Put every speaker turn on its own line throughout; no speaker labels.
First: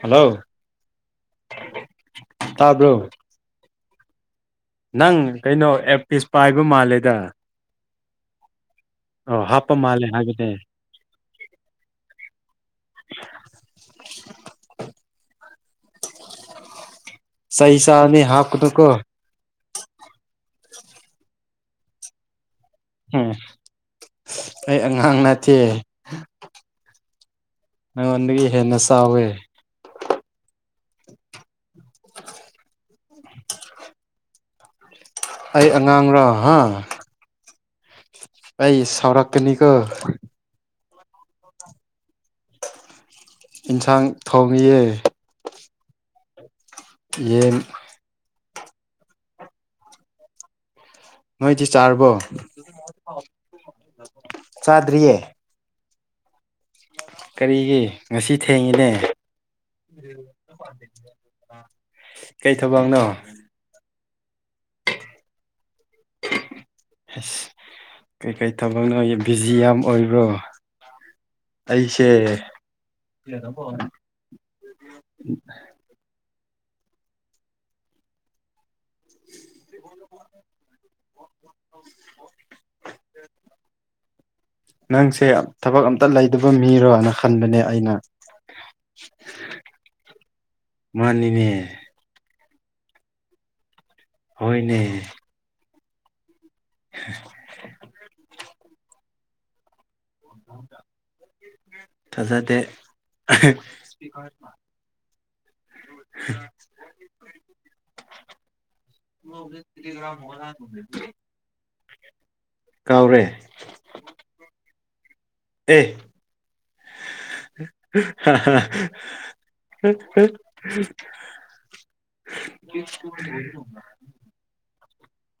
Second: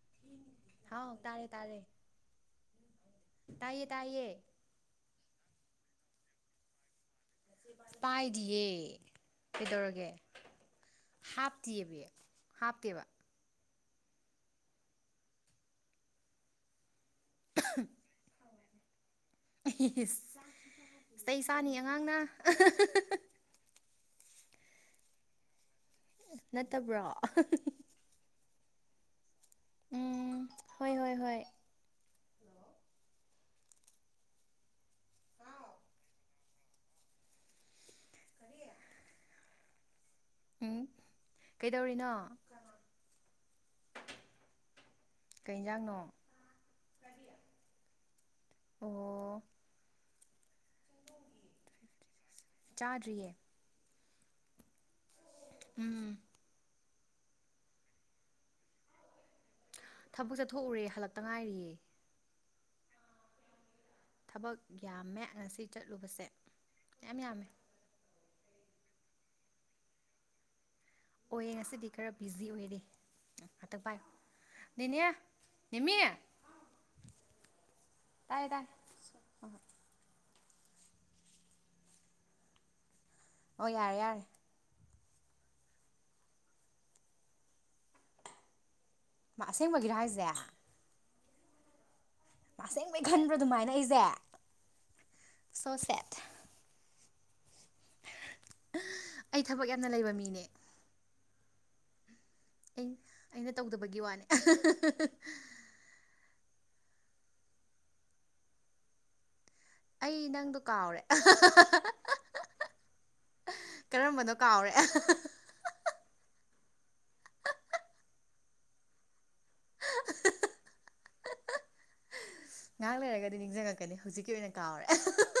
Hello
ꯍꯥꯎ ꯇꯥꯔꯦ ꯇꯥꯔꯦ
ꯇꯥꯕ꯭ꯔꯣ
ꯇꯥꯏꯌꯦ ꯇꯥꯏꯌꯦ
ꯅꯪ ꯀꯩꯅꯣ ꯑꯦꯔꯄꯤꯁ ꯄꯥꯏꯕ ꯃꯥꯜꯂꯦꯗ
ꯄꯥꯏꯗꯤꯌꯦ
ꯑꯣ ꯍꯥꯞꯄ ꯃꯥꯂꯦ ꯍꯥꯏꯕꯅꯦ
ꯍꯥꯞꯇꯦꯃꯦ ꯍꯥꯞꯇꯦꯕ
ꯆꯩ ꯆꯥꯒꯅꯤ ꯍꯥꯞꯒꯅꯨꯀꯣ
ꯏꯁ ꯆꯩ ꯆꯥꯅꯤ ꯑꯉꯥꯡꯅ
ꯎꯝ ꯑꯩ ꯑꯉꯥꯡ ꯅꯠꯇꯦ
ꯅꯠꯇꯕ꯭ꯔꯣ
ꯅꯪꯉꯣꯟꯗꯒꯤ ꯍꯦꯟꯅ ꯆꯥꯎꯋꯦ
ꯎꯝ ꯍꯣꯏ ꯍꯣꯏ ꯍꯣꯏ
ꯑꯩ ꯑꯉꯥꯡ꯭ꯔꯣ ꯍꯥ ꯑꯩ ꯁꯥꯎꯔꯛꯀꯅꯤꯀꯣ꯫
ꯎꯝ ꯀꯩꯗꯧꯔꯤꯅꯣ꯫
ꯏꯟꯁꯥꯡ ꯊꯣꯡꯉꯤꯌꯦ꯫
ꯀꯩ ꯏꯟꯖꯥꯡꯅꯣ꯫
ꯌꯦꯟ꯫
ꯑꯣ꯫
ꯅꯣꯏꯗꯤ ꯆꯥꯔꯕꯣ
ꯆꯥꯗ꯭ꯔꯤꯌꯦ
ꯆꯥꯗ꯭ꯔꯤꯌꯦ꯫
ꯎꯝ꯫
ꯀꯔꯤꯒꯤ ꯉꯁꯤ ꯊꯦꯡꯉꯤꯅꯦ꯫
ꯊꯕꯛ ꯆꯠꯊꯣꯛꯎꯔꯦ ꯍꯜꯂꯛꯇ ꯉꯥꯏꯔꯤꯌꯦ
ꯀꯩ ꯊꯕꯛꯅꯣ꯫
ꯊꯕꯛ ꯌꯥꯝꯃꯦ ꯉꯁꯤ ꯆꯠꯂꯨꯕꯁꯦ ꯌꯥꯝ ꯌꯥꯝꯃꯦ꯫
ꯑꯁ ꯀꯩꯀꯩ ꯊꯕꯛꯅꯣ ꯕꯤꯖꯤ ꯌꯥꯝ ꯑꯣꯏꯕ꯭ꯔꯣ꯫
ꯑꯣꯏꯌꯦ ꯉꯁꯤꯗꯤ
ꯑꯩꯁꯦ
ꯈꯔ ꯕꯤꯖꯤ ꯑꯣꯏꯔꯦ ꯉꯥꯛꯇ ꯄꯥꯏꯌꯨ ꯅꯦꯅꯦ꯫ ꯅꯦꯃꯤ ꯇꯥꯏ ꯇꯥꯏ꯫ ꯑꯣ ꯌꯥꯔꯦ ꯌꯥꯔꯦ꯫
ꯅꯪꯁꯦ ꯊꯕꯛ ꯑꯝꯇ ꯂꯩꯗꯕ ꯃꯤꯔꯣꯅ ꯈꯟꯕꯅꯦ ꯑꯩꯅ꯫
ꯃꯥ ꯑꯁꯦꯡꯕꯒꯤꯔꯣ ꯍꯥꯏꯁꯦ꯫
ꯃꯥꯅꯤꯅꯦ꯫
ꯃꯥ ꯑꯁꯦꯡꯕꯩ ꯈꯟꯕ꯭ꯔꯣ ꯑꯗꯨꯃꯥꯏꯅ ꯑꯩꯁꯦ꯫
ꯍꯣꯏꯅꯦ꯫
ꯁꯣ ꯁꯦꯠ꯫
[unintelligible]
ꯑꯩ ꯊꯕꯛ ꯌꯥꯝꯅ ꯂꯩꯕ ꯃꯤꯅꯦ꯫
ꯊꯥꯖꯗꯦ
ꯑꯩ
ꯍ꯫
ꯑꯩꯅ ꯇꯧꯗꯕꯒꯤ ꯋꯥꯅꯦ
ꯍ꯫ [unintelligible]
ꯑꯩ ꯅꯪꯗꯣ ꯀꯥꯎꯔꯦ [unintelligible]
ꯀꯥꯎꯔꯦ
ꯀꯔꯝꯕꯅꯣ ꯀꯥꯎꯔꯦ [unintelligible]
ꯑꯦ꯫ ꯍꯥ ꯍꯥ [unintelligible]
ꯉꯥꯏꯍꯥꯛ ꯂꯩꯔꯒꯗꯤ ꯅꯤꯡꯁꯤꯡꯉꯛꯀꯅꯤ ꯍꯧꯖꯤꯛꯀꯤ ꯑꯣꯏꯅ ꯀꯥꯎꯔꯦ [unintelligible]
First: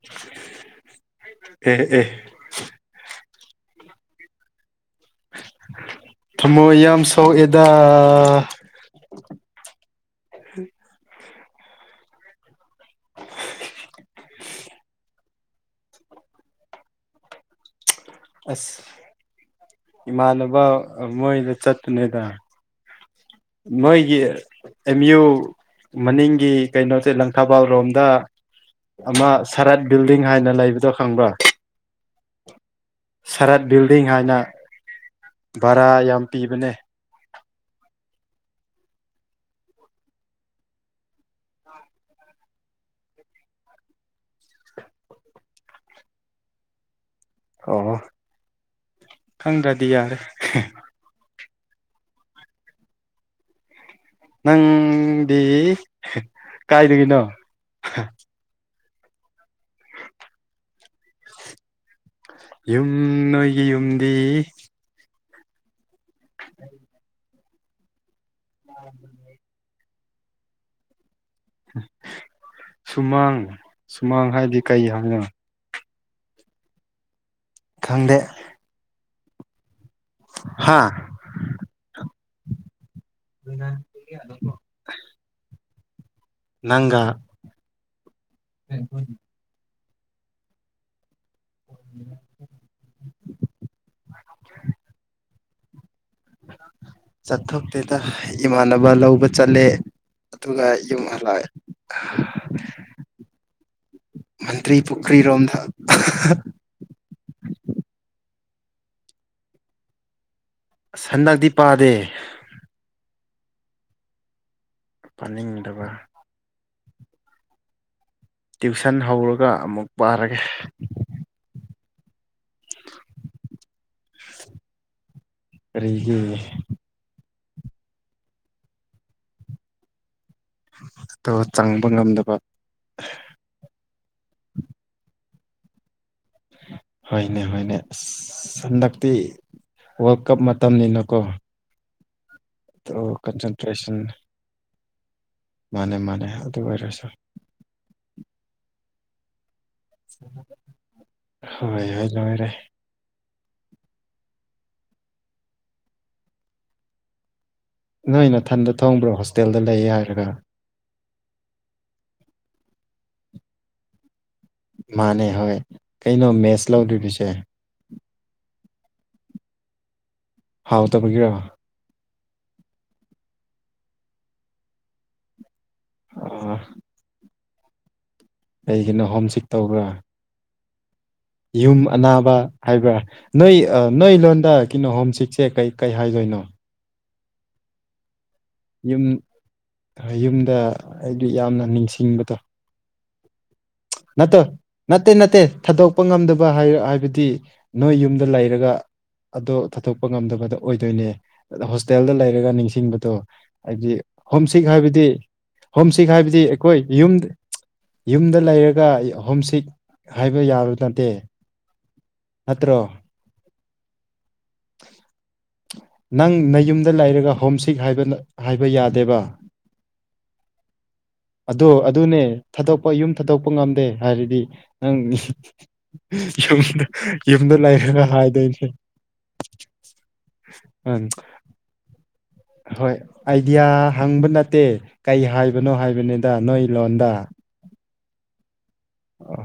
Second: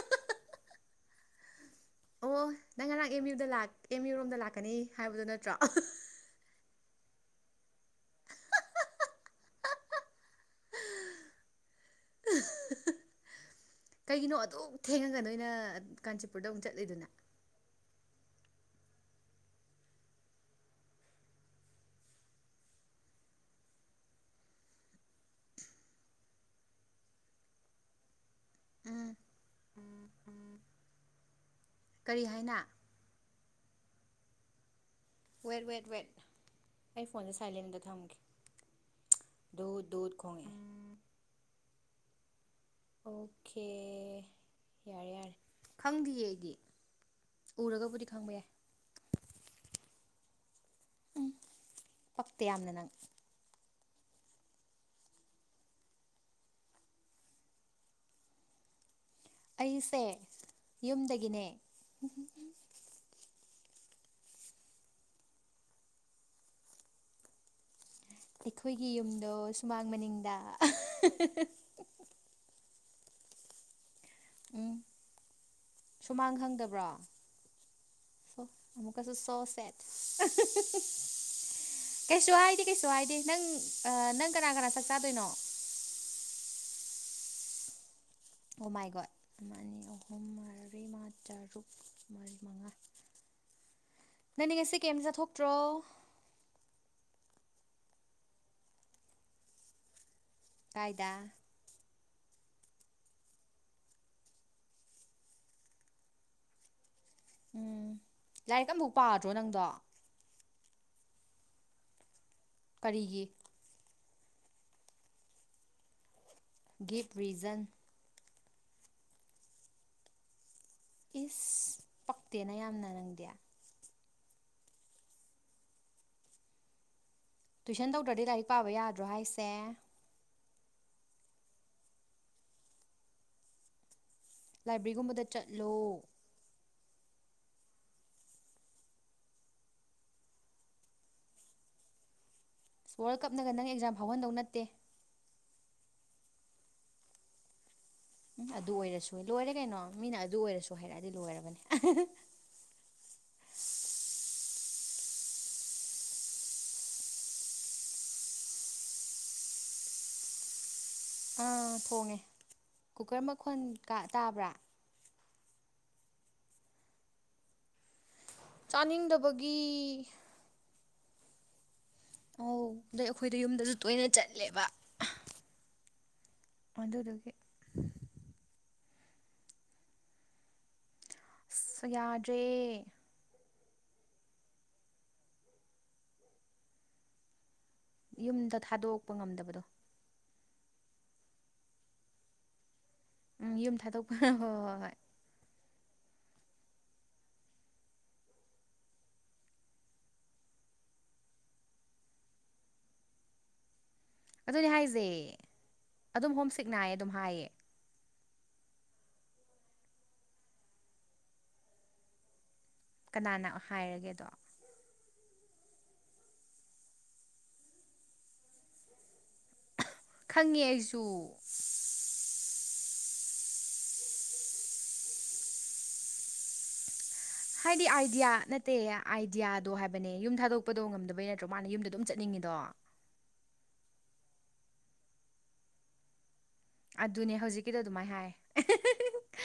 ꯑꯦ ꯑꯦ꯫
ꯑꯣ ꯅꯪ ꯉꯔꯥꯡ ꯑꯦꯝ ꯌꯨ ꯗ ꯂꯥꯛ ꯑꯦꯝ ꯌꯨ ꯔꯣꯝꯗ ꯂꯥꯛꯀꯅꯤ ꯍꯥꯏꯕꯗꯨ ꯅꯠꯇ꯭ꯔꯣ꯫
ꯊꯃꯣꯏ ꯌꯥꯝ ꯁꯣꯛꯑꯦꯗꯥ꯫
[unintelligible] ꯀꯩꯒꯤꯅꯣ ꯑꯗꯨꯛ ꯊꯦꯡꯉꯒ ꯅꯣꯏꯅ ꯀꯥꯟꯆꯤꯄꯨꯔꯗ ꯑꯃꯨꯛ ꯆꯠꯂꯤꯗꯨꯅ꯫
ꯑꯁ ꯏꯃꯥꯟꯅꯕ ꯃꯣꯏꯗ ꯆꯠꯄꯅꯦꯗ꯫ ꯃꯣꯏꯒꯤ ꯑꯦꯝ ꯌꯨ ꯃꯅꯤꯡꯒꯤ ꯀꯩꯅꯣꯁꯦ ꯂꯪꯊꯥꯕꯥꯜ ꯔꯣꯝꯗ
ꯎꯝ
ꯑꯃ ꯁꯔꯠ ꯕꯤꯜꯗꯤꯡ ꯍꯥꯏꯅ ꯂꯩꯕꯗꯣ ꯈꯪꯕ꯭ꯔꯥ꯫
ꯀꯔꯤ ꯍꯥꯏꯅ꯫
ꯁꯔꯠ ꯕꯤꯜꯗꯤꯡ ꯍꯥꯏꯅ꯫
ꯋꯦꯠ ꯋꯦꯠ
ꯚꯔꯥ
ꯋꯦꯠ꯫
ꯌꯥꯝ ꯄꯤꯕꯅꯦ
ꯑꯩ ꯐꯣꯟꯁꯦ ꯁꯥꯏꯂꯦꯟꯗ ꯊꯝꯒꯦ ꯗꯨꯠ ꯗꯨꯠ ꯈꯣꯡꯉꯛꯑꯦ꯫ ꯑꯣꯈꯦ ꯌꯥꯔꯦ ꯌꯥꯔꯦ ꯈꯪꯗꯤꯌꯦ ꯑꯩꯗꯤ
ꯑꯣ
ꯎꯔꯒꯕꯨꯗꯤ ꯈꯪꯕ ꯌꯥꯏ
ꯈꯪꯗ꯭ꯔꯗꯤ ꯌꯥꯔꯦ
ꯎꯝ ꯄꯛꯇꯦ ꯌꯥꯝꯅ ꯅꯪ
ꯅꯪꯗꯤ ꯀꯥꯏꯗꯒꯤꯅꯣ
ꯑꯩꯁꯦ ꯌꯨꯝꯗꯒꯤꯅꯦ
ꯌꯨꯝ ꯅꯣꯏꯒꯤ ꯌꯨꯝꯗꯤ [unintelligible]
ꯑꯩꯈꯣꯏꯒꯤ ꯌꯨꯝꯗꯣ ꯁꯨꯃꯥꯡ ꯃꯅꯤꯡꯗ
ꯁꯨꯃꯥꯡ ꯁꯨꯃꯥꯡ ꯍꯥꯏꯗꯤ
ꯎꯝ
ꯀꯩ ꯍꯥꯏꯅꯣ
ꯁꯨꯃꯥꯡ ꯈꯪꯗꯕ꯭ꯔꯣ
ꯈꯪꯗꯦ
ꯑꯣ ꯑꯃꯨꯛꯀꯖꯨ ꯁꯣ ꯁꯦꯠ
ꯍꯥ
ꯀꯩꯁꯨ ꯍꯥꯏꯗꯦ ꯀꯩꯁꯨ ꯍꯥꯏꯗꯦ ꯅꯪ ꯑ ꯅꯪ ꯀꯅꯥ ꯀꯅꯥ ꯆꯥꯛ ꯆꯥꯗꯣꯏꯅꯣ
ꯅꯪꯒꯥ
ꯑꯣ ꯃꯥꯏ ꯒꯣꯠ ꯑꯃ ꯑꯅꯤ ꯑꯍꯨꯝ ꯃꯔꯤ ꯃꯉꯥ ꯇꯔꯨꯛ ꯃꯔꯤ ꯃꯉꯥ ꯅꯪꯗꯤ ꯉꯁꯤ ꯀꯦꯏꯝ ꯆꯊꯣꯛꯇ꯭ꯔꯣ
ꯆꯠꯊꯣꯛꯇꯦꯗ ꯏꯃꯥꯟꯅꯕ ꯂꯧꯕ ꯆꯠꯂꯦ ꯑꯗꯨꯒ ꯌꯨꯝ
ꯀꯥꯏꯗ
ꯍꯂꯥꯑꯦ ꯃꯟꯇ꯭ꯔꯤ ꯄꯨꯈ꯭ꯔꯤꯔꯣꯝꯗ
ꯎꯝ ꯂꯥꯏꯛꯀ ꯑꯝꯕꯧ ꯄꯥꯗ꯭ꯔꯣ ꯅꯪꯗꯣ
ꯑꯁ ꯍꯟꯗꯛꯇꯤ ꯄꯥꯗꯦ
ꯀꯔꯤꯒꯤ
ꯄꯥꯅꯤꯡꯗꯕ
ꯒꯤꯞ ꯔꯤꯖꯟ
ꯇ꯭ꯌꯨꯁꯟ ꯍꯧꯔꯒ ꯑꯃꯨꯛ ꯄꯥꯔꯒꯦ
ꯏꯁ ꯄꯛꯇꯦꯅ ꯌꯥꯝꯅ ꯅꯪꯗꯤ
ꯀꯔꯤꯒꯤ
ꯇꯨꯏꯁꯟ ꯇꯧꯗ꯭ꯔꯗꯤ ꯂꯥꯏꯔꯤꯛ ꯄꯥꯕ ꯌꯥꯗ꯭ꯔꯣ ꯍꯥꯏꯁꯦ
ꯇꯣ ꯆꯪꯕ ꯉꯝꯗꯕ
ꯂꯥꯏꯕ꯭ꯔꯤꯒꯨꯝꯕꯗ ꯆꯠꯂꯣ
ꯍꯣꯏꯅꯦ ꯍꯣꯏꯅꯦ ꯑꯁ ꯑꯁ ꯍꯟꯗꯛꯇꯤ ꯋꯥꯜ ꯀꯞ ꯃꯇꯝꯅꯤꯅꯀꯣ ꯑꯣ
ꯋꯥꯔꯜ ꯀꯞꯅꯒ ꯅꯪ
ꯀꯟꯁꯦꯟꯇ꯭ꯔꯦꯁꯟ
ꯑꯦꯛꯖꯥꯝ ꯐꯥꯎꯍꯟꯗꯧ ꯅꯠꯇꯦ
ꯃꯥꯅꯦ ꯃꯥꯅꯦ ꯑꯗꯨ ꯑꯣꯏꯔꯁꯨ
ꯎꯝ ꯑꯗꯨ ꯑꯣꯏꯔꯁꯨ ꯂꯣꯏꯔꯦ ꯀꯩꯅꯣ ꯃꯤꯅ ꯑꯗꯨ ꯑꯣꯏꯔꯁꯨ ꯍꯥꯏꯔꯛꯑꯗꯤ ꯂꯣꯏꯔꯕꯅꯤ
ꯍꯣꯏ ꯍꯣꯏ ꯂꯣꯏꯔꯦ ꯅꯣꯏ ꯅꯊꯟꯗ ꯊꯣꯡꯕ꯭ꯔꯣ ꯍꯣꯁꯇꯦꯜꯗ ꯂꯩꯌꯦ ꯍꯥꯏꯔꯒ
ꯑꯥ ꯊꯣꯡꯉꯦ ꯀꯨꯀꯔ ꯃꯈꯣꯟ ꯀꯥ ꯇꯥꯕ꯭ꯔꯥ
ꯃꯥꯅꯦ ꯍꯣꯏ ꯀꯩꯅꯣ ꯃꯦꯁ ꯂꯧꯗꯨꯔꯤꯁꯦ
ꯆꯥꯅꯤꯡꯗꯕꯒꯤ
ꯍꯥꯎꯇꯕꯒꯤꯔꯣ
ꯑꯧ ꯑꯗꯩ ꯑꯈꯣꯏꯗ ꯌꯨꯝꯗꯖꯨ ꯇꯣꯏꯅ ꯆꯠꯂꯦꯕ
ꯑꯣ
ꯗꯨꯗꯨꯒꯤ
ꯀꯩꯒꯤꯅꯣ ꯍꯣꯝ ꯁꯤꯛ ꯇꯧꯕ꯭ꯔꯥ ꯌꯨꯝ
ꯑꯁ
ꯑꯅꯥꯕ
ꯌꯥꯗ꯭ꯔꯦ
ꯍꯥꯏꯕꯔꯥ ꯅꯣꯏ ꯑꯥ ꯅꯣꯏ ꯂꯣꯟꯗ ꯀꯩꯅꯣ ꯍꯣꯝ ꯁꯤꯛꯁꯦ ꯀꯩ ꯀꯩ ꯍꯥꯏꯗꯣꯏꯅꯣ
ꯌꯨꯝꯗ
ꯌꯨꯝ
ꯊꯥꯗꯣꯛꯄ ꯉꯝꯗꯕꯗꯣ
ꯌꯨꯝꯗ ꯑꯩꯗꯤ ꯌꯥꯝꯅ ꯅꯤꯡꯁꯤꯡꯕꯗꯣ
ꯎꯝ ꯌꯨꯝ ꯊꯥꯗꯣꯛ
ꯅꯠꯇꯣ ꯅꯠꯇꯦ ꯅꯠꯇꯦ ꯊꯥꯗꯣꯛꯄ ꯉꯝꯗꯕ ꯍꯥꯏ ꯍꯥꯏꯕꯗꯤ ꯅꯣꯏ ꯌꯨꯝꯗ ꯂꯩꯔꯒ ꯑꯗꯣ ꯊꯥꯗꯣꯛꯄ ꯉꯝꯗꯕꯗꯣ ꯑꯣꯏꯗꯣꯏꯅꯦ ꯑꯗꫭ ꯍꯣꯁꯇꯦꯜꯗ ꯂꯩꯔꯒ ꯅꯤꯡꯁꯤꯡꯕꯗꯣ ꯍꯥꯏꯕꯗꯤ ꯍꯣꯝ ꯁꯤꯛ
ꯑꯗꯨꯅꯦ ꯍꯥꯏꯁꯦ
ꯍꯥꯏꯕꯗꯤ ꯍꯣꯝꯁꯤꯛ
ꯑꯗꯨꯝ
ꯍꯥꯏꯕꯗꯤ
ꯍꯣꯝ ꯁꯤꯛ
ꯑꯩꯈꯣꯏ
ꯅꯥꯏꯌꯦ ꯑꯗꯨꯝ
ꯌꯨꯝ
ꯍꯥꯏꯌꯦ
ꯌꯨꯝꯗ ꯂꯩꯔꯒ ꯍꯣꯝꯁꯤꯛ ꯍꯥꯏꯕ ꯌꯥꯕ ꯅꯠꯇꯦ ꯅꯠꯇ꯭ꯔꯣ
ꯀꯅꯥꯅ ꯍꯥꯏꯔꯒꯦ ꯑꯗꯣ
ꯅꯪ ꯅꯌꯨꯝꯗ ꯂꯩꯔꯒ ꯍꯣꯝꯁꯤꯛ ꯍꯥꯏꯕꯅ ꯍꯥꯏꯕ ꯌꯥꯗꯦꯕ
ꯈꯪꯉꯦ ꯑꯩꯁꯨ
ꯑꯗꫭ ꯑꯗꯨꯅꯦ ꯊꯥꯗꯣꯛꯄ ꯌꯨꯝ ꯊꯥꯗꯣꯛꯄ ꯉꯝꯗꯦ ꯍꯥꯏꯔꯗꯤ ꯅꯪ ꯌꯨꯝ
ꯍꯥꯏꯗꯤ ꯑꯥꯏꯗꯤꯌꯥ ꯅꯠꯇꯦ ꯑꯥꯏꯗꯤꯌꯥꯗꯣ ꯍꯥꯏꯕꯅꯦ ꯌꯨꯝ ꯊꯥꯗꯣꯛꯄꯗꯣ
ꯎꯝ
ꯉꯝꯗꯕꯩ ꯅꯠꯇ꯭ꯔꯣ ꯃꯥꯅ ꯌꯨꯝꯗꯣ ꯑꯗꯨꯝ ꯆꯠꯅꯤꯡꯉꯤꯗꯣ
ꯍꯣꯏ ꯑꯥꯏꯗꯤꯌꯥ ꯍꯪꯕ ꯅꯠꯇꯦ ꯀꯩ ꯍꯥꯏꯕꯅꯣ ꯍꯥꯏꯕꯅꯤꯗ ꯅꯣꯏ ꯂꯣꯟꯗ
ꯑꯗꯨꯅꯦ ꯍꯧꯖꯤꯛꯀꯤꯗꯣ ꯑꯗꯨꯃꯥꯏꯅ ꯍꯥꯏ
ꯑꯣ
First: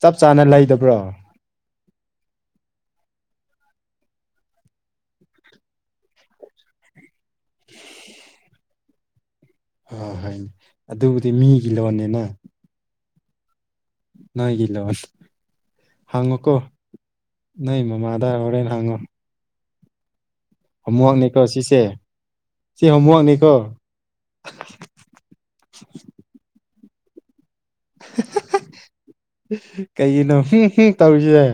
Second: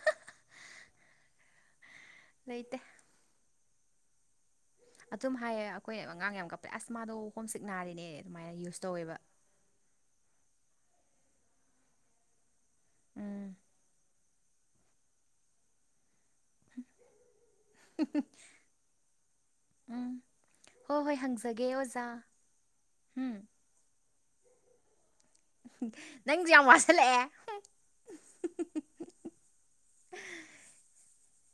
ꯆꯞ ꯆꯥꯅ ꯂꯩꯗꯕ꯭ꯔꯣ
ꯂꯩꯇ‌ꯦ ꯑꯗꯨꯝ ꯍꯥꯏꯌꯦ ꯑꯩꯈꯣꯏ ꯑꯉꯥꯡ ꯌꯥꯝ ꯀꯞꯄꯦ ꯑꯁ ꯃꯥꯗꯣ ꯍꯣꯝꯁꯤꯛ ꯅꯥꯔꯤꯅꯦ ꯑꯗꯨꯃꯥꯏꯅ ꯌꯨꯁ ꯇꯧꯋꯦꯕ
ꯑꯥ ꯍꯣꯏꯅꯦ ꯑꯗꯨꯕꯨꯗꯤ ꯃꯤꯒꯤ ꯂꯣꯟꯅꯤꯅ
ꯎꯝ
ꯅꯣꯏꯒꯤ ꯂꫭꯟ ꯍꯪꯉꯣꯀꯣ ꯅꯣꯏ ꯃꯃꯥꯗꯥ ꯍꯣꯔꯦꯟ ꯍꯪꯉꯣ
ꯎꯝ ꯍꯣꯏ ꯍꯣꯏ
ꯑꯃꯨꯍꯪꯅꯤꯀꯣ
ꯍꯪꯖꯒꯦ
ꯁꯤꯁꯦ
ꯑꯣꯖꯥ
ꯁꯤ
ꯎꯝ
ꯑꯃꯨꯍꯪꯅꯤꯀꯣ
ꯅꯪꯁꯨ ꯌꯥꯝ ꯋꯥꯁꯤꯜꯂꯛꯑꯦ
ꯀꯩꯒꯤꯅꯣ ꯍꯨꯝ ꯍꯨꯝ ꯇꯧꯔꯤꯁ‌ꯦ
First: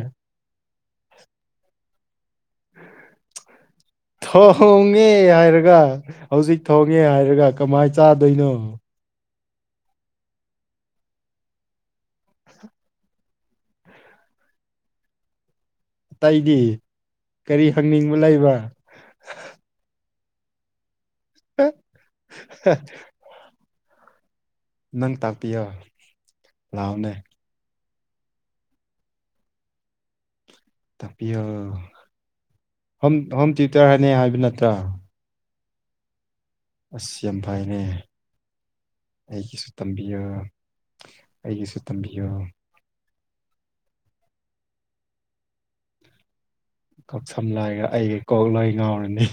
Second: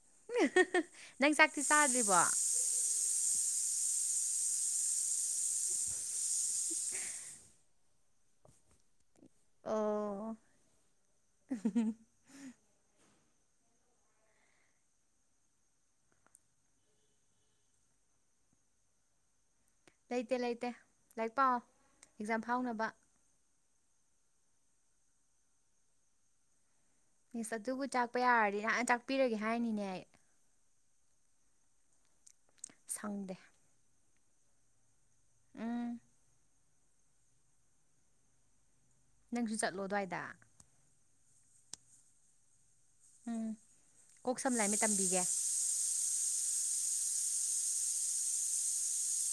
ꯅꯪ ꯆꯥꯛꯇꯤ ꯆꯥꯗ꯭ꯔꯤꯕꯣ
ꯊꯣꯡꯉꯦ ꯍꯥꯏꯔꯒ ꯍꯧꯖꯤꯛ ꯊꯣꯡꯉꯦ ꯍꯥꯏꯔꯒ ꯀꯃꯥꯏ ꯆꯥꯗꯣꯏꯅꯣ
ꯑꯣ
ꯑꯇꯩꯗꯤ ꯀꯔꯤ ꯍꯪꯅꯤꯡꯕ ꯂꯩꯕ
ꯂꯩꯇꯦ ꯂꯩꯇꯦ ꯂꯥꯏꯔꯤꯛ ꯄꯥꯎ ꯑꯦꯛꯖꯥꯝ ꯐꯥꯎꯅꯕ
ꯅꯪ ꯇꯥꯛꯄꯤꯌꯣ ꯂꯥꯛꯑꯣꯅꯦ
ꯏꯁ ꯑꯗꯨꯕꯨ ꯊꯥꯛꯄ ꯌꯥꯔꯗꯤ ꯅꯍꯥꯟꯅ ꯊꯥꯛꯄꯤꯔꯒꯦ ꯍꯥꯏꯅꯤꯅꯦ ꯑꯩ
ꯇꯥꯛꯄꯤꯌꯨ ꯍꯣꯝ
ꯁꯪꯗꯦ
ꯍꯣꯝ ꯇꯌꯨꯇꯔ ꯍꯥꯏꯅꯤ ꯍꯥꯏꯕ ꯅꯠꯇ꯭ꯔꯣ
ꯎꯝ
ꯑꯁ ꯌꯥꯝꯐꯥꯏꯅꯦ
ꯅꯪꯁꯨ ꯆꯠꯂꯣ ꯑꯗꯨꯋꯥꯏꯗ
ꯑꯩꯒꯤꯁꯨ ꯇꯝꯕꯤꯌꯣ
ꯎꯝ ꯀꯣꯛ ꯁꯝ ꯂꯥꯏ ꯃꯤꯠ ꯇꯝꯕꯤꯒꯦ
ꯀꯛꯁꯝ ꯂꯥꯏꯒ ꯑꯩꯒꯤ ꯀꯣꯛꯂꫭꯏ ꯉꯥꯎꯔꯅꯤ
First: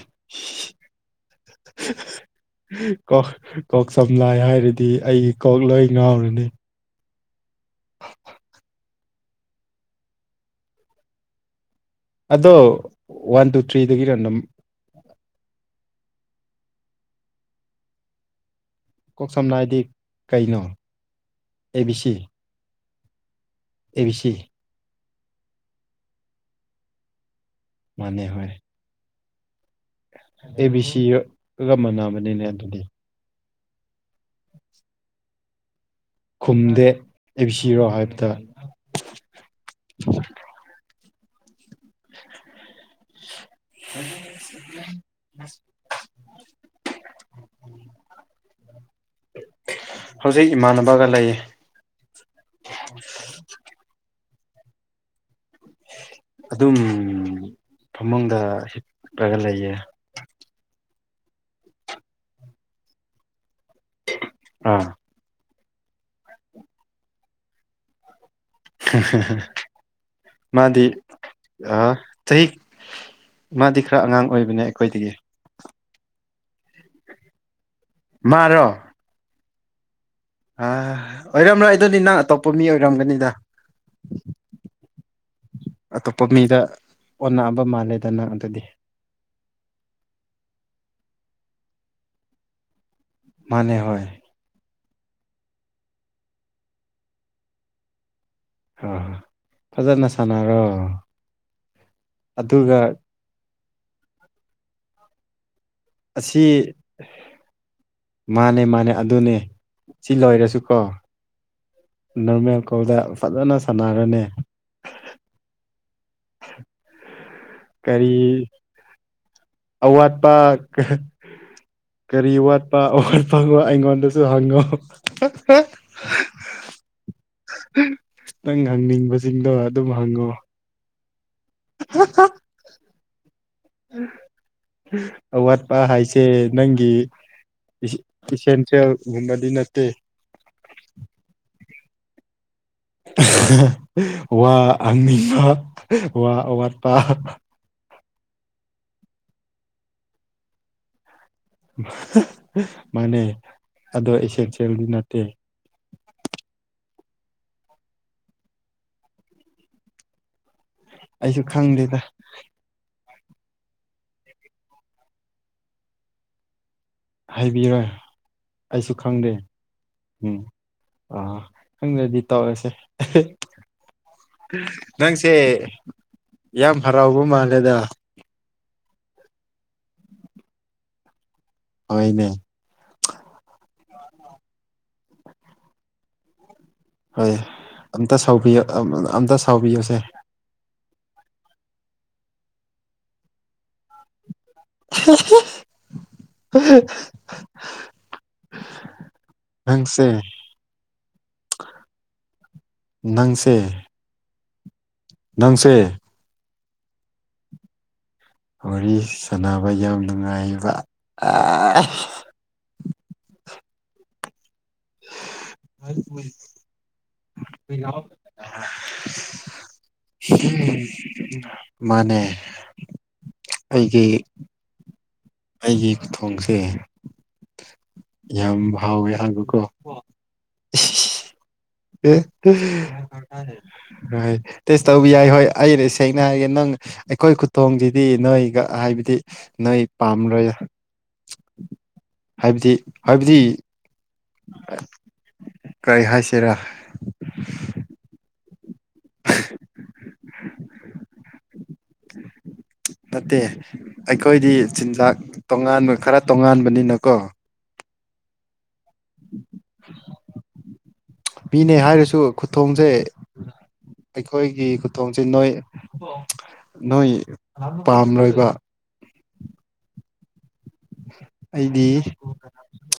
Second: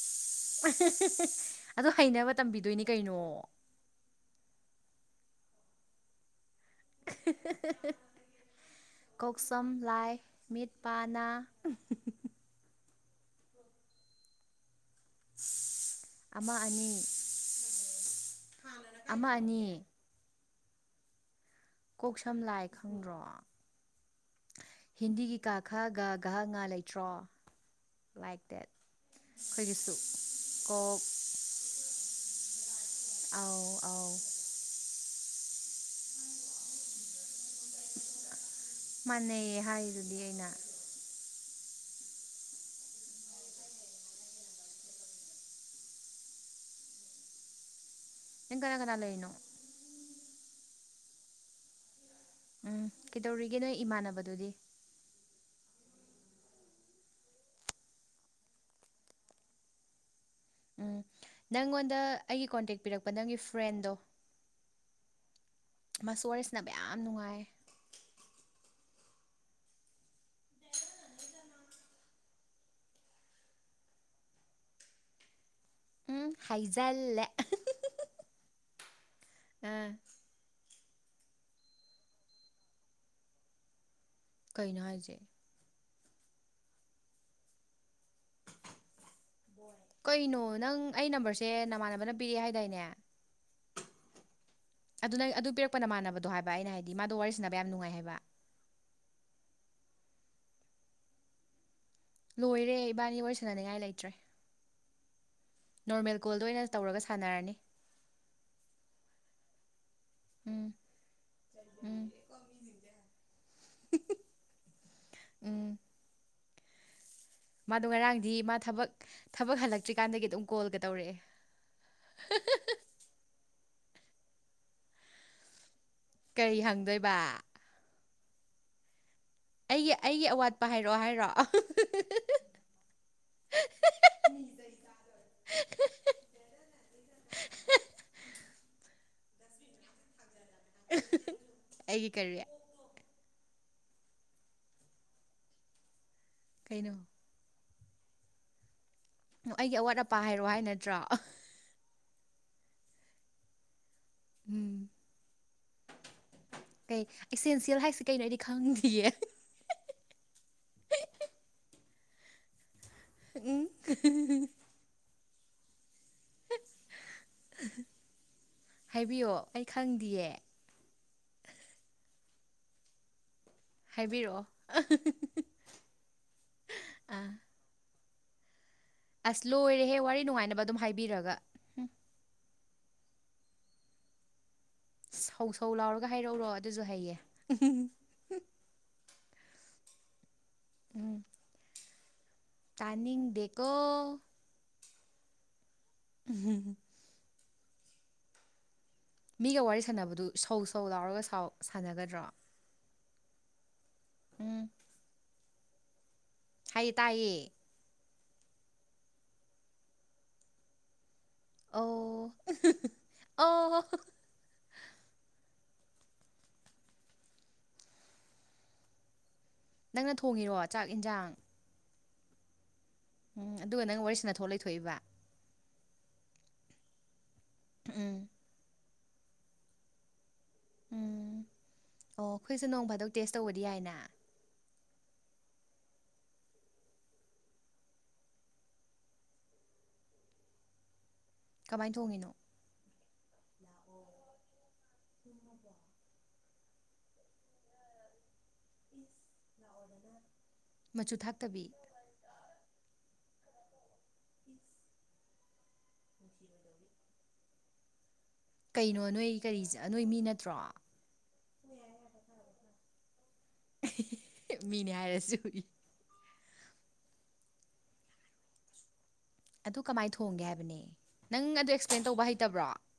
ꯑꯗꯨ ꯍꯩꯅꯕ ꯇꯝꯕꯤꯗꯣꯏꯅꯤ ꯀꯩꯅꯣ
ꯀꯣꯛ ꯀꯣꯛ ꯁꯝ ꯂꯥꯏ ꯍꯥꯏꯔꯗꯤ ꯑꯩꯒꯤ ꯀꯣꯛ ꯂꯣꯏ ꯉꯥꯎꯔꯅꯤ
ꯀꫭꯛ ꯁꯝ ꯂꯥꯏ ꯃꯤꯠ ꯄꯥ ꯅꯥ
ꯑꯗꯣ ꯋꯥꯟ ꯇꯨ ꯊ꯭ꯔꯤꯗꯒꯤꯅ ꯑꯗꯨꯝ
ꯑꯃ ꯑꯅꯤ ꯑꯃ
ꯀꯣꯛ ꯁꯝ
ꯑꯅꯤ
ꯂꯥꯏꯗꯤ ꯀꯩꯅꯣ ꯑꯦ ꯕꯤ ꯁꯤ
ꯀꯣꯛ ꯁꯝ ꯂꯥꯏ ꯈꯪꯗ꯭ꯔꯣ
ꯑꯦ ꯕꯤ ꯁꯤ
ꯍꯤꯟꯗꯤꯒꯤ ꯀꯥ ꯈꯥ ꯒ ꯒꯍꯥ ꯉꯥ ꯂꯩꯇ꯭ꯔꯣ
ꯃꯥꯅꯦ
ꯂꯥꯏꯛ
ꯍꯣꯏ
ꯗꯦꯠ ꯑꯩꯈꯣꯏꯒꯤꯁꯨ
ꯑꯦ ꯕꯤ
ꯀꯣꯛ
ꯁꯤꯒ ꯃꯥꯟꯅꯕꯅꯤꯅꯦ ꯑꯗꯨꯗꯤ
ꯑꯥꯎ ꯑꯥꯎ
ꯈꯨꯝꯗꯦ ꯑꯦ ꯕꯤ ꯁꯤꯔꯣ ꯍꯥꯏꯕꯗ
ꯃꯥꯟꯅꯩꯌꯦ ꯍꯥꯏꯗꯨꯗꯤ ꯑꯩꯅ
[unintelligible] ꯑꯣ ꯑꯣ
ꯅꯪ ꯀꯅꯥ ꯀꯅꯥ ꯂꯩꯩꯅꯣ
ꯍꯧꯖꯤꯛ ꯏꯃꯥꯟꯅꯕꯒ ꯂꯩꯌꯦ
ꯎꯝ ꯀꯩꯗꯧꯔꯤꯒꯦ ꯅꯣꯏ ꯏꯃꯥꯟꯅꯕꯗꯨꯗꯤ
ꯑꯗꯨꯝ ꯐꯃꯨꯡꯗ ꯍꯤꯞꯄꯒ ꯂꯩꯌꯦ
ꯎꯝ ꯅꯪꯉꯣꯟꯗ ꯑꯩꯒꯤ ꯀꯣꯟꯇꯦꯛ ꯄꯤꯔꯛꯄ ꯅꯪꯒꯤ ꯐ꯭ꯔꯦꯟꯗꯣ
ꯑꯥ
ꯃꯁꯨ ꯋꯥꯔꯤ ꯁꯥꯅꯕꯥ ꯌꯥꯝ ꯅꯨꯡꯉꯥꯏ
ꯍꯥ ꯍꯥ ꯃꯥꯗꯤ ꯆꯍꯤ ꯃꯥꯗꯤ ꯈꯔ ꯑꯉꯥꯡ ꯑꯣꯏꯕꯅꯦ ꯑꯩꯈꯣꯏꯗꯒꯤ
ꯎꯝ ꯍꯥꯏꯖꯜꯂꯦ
ꯃꯔꯣ
ꯑꯝ
ꯑ ꯑꯣꯏꯔꯝꯂꯣꯏ ꯑꯩꯗꯅꯤ ꯅꯪ ꯑꯇꯣꯞꯄ ꯃꯤ ꯑꯣꯏꯔꯝꯒꯅꯤꯗ
ꯀꯩꯅꯣ ꯍꯥꯏꯖꯦ
ꯑꯇꯣꯞꯄ ꯃꯤꯗ ꯑꯣꯟꯅꯕ ꯃꯥꯜꯂꯦꯗ ꯅꯪ ꯑꯗꯨꯗꯤ
ꯀꯩꯅꯣ ꯅꯪ ꯑꯩ ꯅꯝꯕꯔꯁꯦ ꯅꯃꯥꯟꯅꯕꯅ ꯄꯤꯔꯛꯑꯦ ꯍꯥꯏꯗꯥꯏꯅꯦ
ꯃꯥꯅꯦ ꯍꯣꯏ
ꯑꯗꯨ ꯅꯪ ꯑꯗꯨ ꯄꯤꯔꯛꯄꯅ ꯃꯥꯟꯅꯕꯗꯣ ꯍꯥꯏꯕ ꯑꯩꯅ ꯍꯥꯏꯗꯤ ꯃꯥꯗꯣ ꯋꯥꯔꯤ ꯁꯥꯟꯅꯕ ꯌꯥꯝ ꯅꯨꯡꯉꯥꯏ ꯍꯥꯏꯕ
ꯍ ꯍꯣꯏ ꯐꯖꯅ ꯁꯥꯟꯅꯔꯣ
ꯂꯣꯏꯔꯦ
ꯑꯗꯨꯒ
ꯏꯕꯥꯅꯤ ꯋꯥꯔꯤ ꯁꯟꯅꯅꯤꯉꯥꯏ ꯂꯩꯇ꯭ꯔꯦ ꯅꯣꯔꯃꯦꯜꯀꯣꯜꯗ ꯑꯣꯏꯅ
ꯑꯁꯤ
ꯇꯧꯔꯒ ꯁꯥꯟꯅꯔꯅꯤ
ꯃꯥꯅꯦ ꯃꯥꯅꯦ ꯑꯗꯨꯅꯦ ꯁꯤ ꯂꯣꯏꯔꯁꯨ
ꯎꯝ
ꯀꯣ
ꯎꯝ
ꯅꯣꯔꯃꯦꯜ ꯀꯣꯜꯗ ꯐꯖꯅ ꯁꯥꯟꯅꯔꯅꯤ
ꯎꯝ
[unintelligible]
ꯃꯥꯗꯣ ꯉꯔꯥꯡꯗꯤ
ꯀꯔꯤ
ꯃꯥ ꯊꯕꯛ ꯊꯕꯛ ꯍꯜꯂꯛꯇ꯭ꯔꯤꯀꯥꯟꯗꯒꯤ
ꯑꯋꯥꯠꯄ
ꯑꯗꯨꯝ ꯀꯣꯜꯒ ꯇꯧꯔꯛꯑꯦ
ꯀꯔꯤ ꯋꯥꯠꯄ ꯑꯣꯋꯥꯠꯄꯁꯨ ꯑꯩꯉꯣꯟꯗꯁꯨ ꯍꯪꯉꯣ
ꯀꯩ ꯍꯪꯗꯣꯏꯕ
ꯅꯪ ꯍꯪꯅꯤꯡꯕꯥ
ꯑꯩꯒꯤ ꯑꯩꯒꯤ ꯑꯋꯥꯠꯄ ꯍꯥꯏꯔꯛꯑꯣ ꯍꯥꯏꯔꯣ
[unintelligible] ꯑꯋꯥꯠꯄ ꯍꯥꯏꯁꯦ ꯅꯪꯒꯤ ꯏꯁꯦꯟꯁꯤꯜꯒꯨꯝꯕꯗꯤ ꯅꯠꯇꯦ
ꯑꯩꯒꯤ ꯀꯔꯤ
ꯋꯥ ꯍꯪꯅꯤꯡꯕ ꯋꯥ ꯑꯋꯥꯠꯄ
ꯀꯩꯅꯣ ꯑꯩꯒꯤ ꯑꯋꯥꯠ ꯑꯄꯥ ꯍꯥꯏꯔꯣꯑꯣ ꯍꯥꯏ ꯅꯠꯇ꯭ꯔꯣ
ꯃꯥꯅꯦ ꯑꯗꯣ
ꯎꯝ
ꯑꯦꯁꯦꯟꯁꯤꯌꯦꯜꯗꯤ ꯅꯠꯇꯦ
ꯀꯩ ꯏꯁꯦꯟꯁꯤꯌꯦꯜ ꯍꯥꯏꯁꯤ ꯀꯩꯅꯣ ꯑꯩꯗꯤ ꯈꯪꯗꯤꯌꯦ
ꯑꯩꯖꯨ ꯈꯪꯗꯦꯗ
ꯎꯝ
ꯍꯥꯏꯕꯤꯔꯣꯢ ꯑꯩꯁꯨ ꯈꯪꯗꯦ
ꯍꯥꯏꯕꯤꯌꯣ ꯑꯩ ꯈꯪꯗꯤꯌꯦ
ꯎꯝ ꯑꯥ ꯈꯪꯗꯗꯤ ꯇꯧꯑꯁꯦ
ꯍꯥꯏꯕꯤꯔꯛꯑꯣ
ꯅꯪꯁꯦ ꯌꯥꯝ ꯍꯔꯥꯎꯕ
ꯑꯥ
ꯃꯥꯜꯂꯦꯗ
ꯑꯁ ꯂꯣꯏꯔꯦꯍꯦ ꯋꯥꯔꯤ ꯅꯨꯡꯉꯥꯏꯅꯕ ꯑꯗꯨꯝ ꯍꯥꯏꯕꯤꯔꯒ
ꯍꯣꯢꯅꯦ
ꯁꯧ ꯁꯧ ꯂꯥꯎꯔꯒ ꯍꯥꯏꯔꯛꯎꯔꯣ ꯑꯗꯨꯁꯨ ꯍꯩꯌꯦ
ꯇ ꯁꯥꯎꯕꯤꯌ ꯑꯝ ꯑꯝꯇ ꯁꯥꯎꯕꯤꯌꯨꯁꯦ
ꯎꯝ ꯇꯥꯅꯤꯡꯗꯦꯀꯣ
[unintelligible]
ꯃꯤꯒ ꯋꯥꯔꯤ
ꯅꯪꯁꯦ
ꯁꯥꯟꯅꯕꯗꯨ ꯁꯧ ꯁꯧ ꯂꯥꯎꯔꯒ ꯁꯥꯎ ꯁꯥꯟꯅꯒꯗ꯭ꯔꯣ
ꯅꯪꯁꯦ
ꯎꯝ
ꯅꯪꯁꯦ
ꯍꯥꯢꯌꯦ ꯇꯥꯏꯌꯦ
ꯋꯥꯔꯤ ꯁꯥꯟꯅꯕ ꯌꯥꯝ ꯅꯨꯡꯉꯥꯏꯕ ꯑ..
ꯑꯣ ꯑꯣ.. ꯍꯣ ꯅꯪꯅ ꯊꯣꯡꯉꯤꯔꯣ ꯆꯥꯛ ꯏꯟꯖꯥꯡ
[unintelligible] ꯃꯥꯅꯦ
ꯎꯝ ꯑꯗꯨꯒ ꯅꯪ ꯋꯥꯔꯤ
ꯑꯩꯒꯤ
ꯁꯅꯊꯣꯛ ꯂꯩꯊꯣꯛꯏꯕ
ꯑꯩꯒꯤ ꯈꯨꯊꯣꯡꯁꯦ
ꯎꯝ
ꯌꯥꯝ ꯍꯥꯎꯋꯦ ꯍꯥꯏꯕꯀꯣ
ꯎꯝ
ꯑꯦ
ꯑꯣ ꯑꯩꯈꯣꯏꯁꯨ ꯅꯣꯡ ꯐꯥꯗꯣꯛ ꯇꯦꯁ ꯇꯧꯕꯗꯤ ꯌꯥꯏꯅ
ꯍꯦ ꯇꯦꯁ ꯇꯧꯕ ꯌꯥꯏ ꯍꯣꯏ ꯑꯩꯔꯦ ꯁꯦꯡꯅ ꯍꯥꯏꯔꯒꯦ ꯅꯪ ꯑꯩꯈꯣꯏ ꯈꯨꯇꯣꯡꯖꯤꯗꯤ ꯅꯣꯏꯒ ꯍꯥꯏꯕꯗꯤ ꯅꯣꯢ ꯄꯥꯝꯔꯣꯢꯗ
ꯀꯃꯥꯏ ꯊꯣꯡꯉꯤꯅꯣ
ꯍꯥꯏꯕꯗꯤ ꯍꯥꯏꯕꯗꯤ ꯀꯔꯤ ꯍꯥꯏꯁꯤꯔꯥ
ꯃꯆꯨ ꯊꯥꯛꯇꯕꯤ
ꯅꯠꯇꯦ ꯑꯩꯈꯣꯏꯗꯤ ꯆꯤꯟꯖꯥꯛ ꯇꯣꯉꯥꯟꯕ ꯈꯔ ꯇꯣꯉꯥꯟꯕꯅꯤꯅꯀꯣ
ꯀꯩꯅꯣ ꯅꯣꯏ ꯀꯔꯤꯆ ꯅꯣꯏ ꯃꯤ ꯅꯠꯇ꯭ꯔꯣ
ꯃꯤꯅꯦ ꯍꯥꯏꯔꯁꯨ ꯈꯨꯊꯣꯡꯖꯦ ꯑꯩꯈꯣꯏꯒꯤ
ꯃꯤꯅꯦ
ꯈꯨꯊꯣꯡꯖꯦ
ꯍꯥꯏꯔꯁꯨ
ꯅꯣꯏ ꯅꯣꯏ ꯄꯥꯝꯂꯣꯏꯕ
ꯑꯗꯨ ꯀꯃꯥꯏ ꯊꯣꯡꯒꯦ ꯍꯥꯏꯕꯅꯦ ꯅꯪ ꯑꯗꯨ
ꯑꯩꯗꯤ
ꯑꯦꯛꯁꯄ꯭ꯂꯦꯟ ꯇꯧꯕ ꯍꯩꯇꯕ꯭ꯔꯣ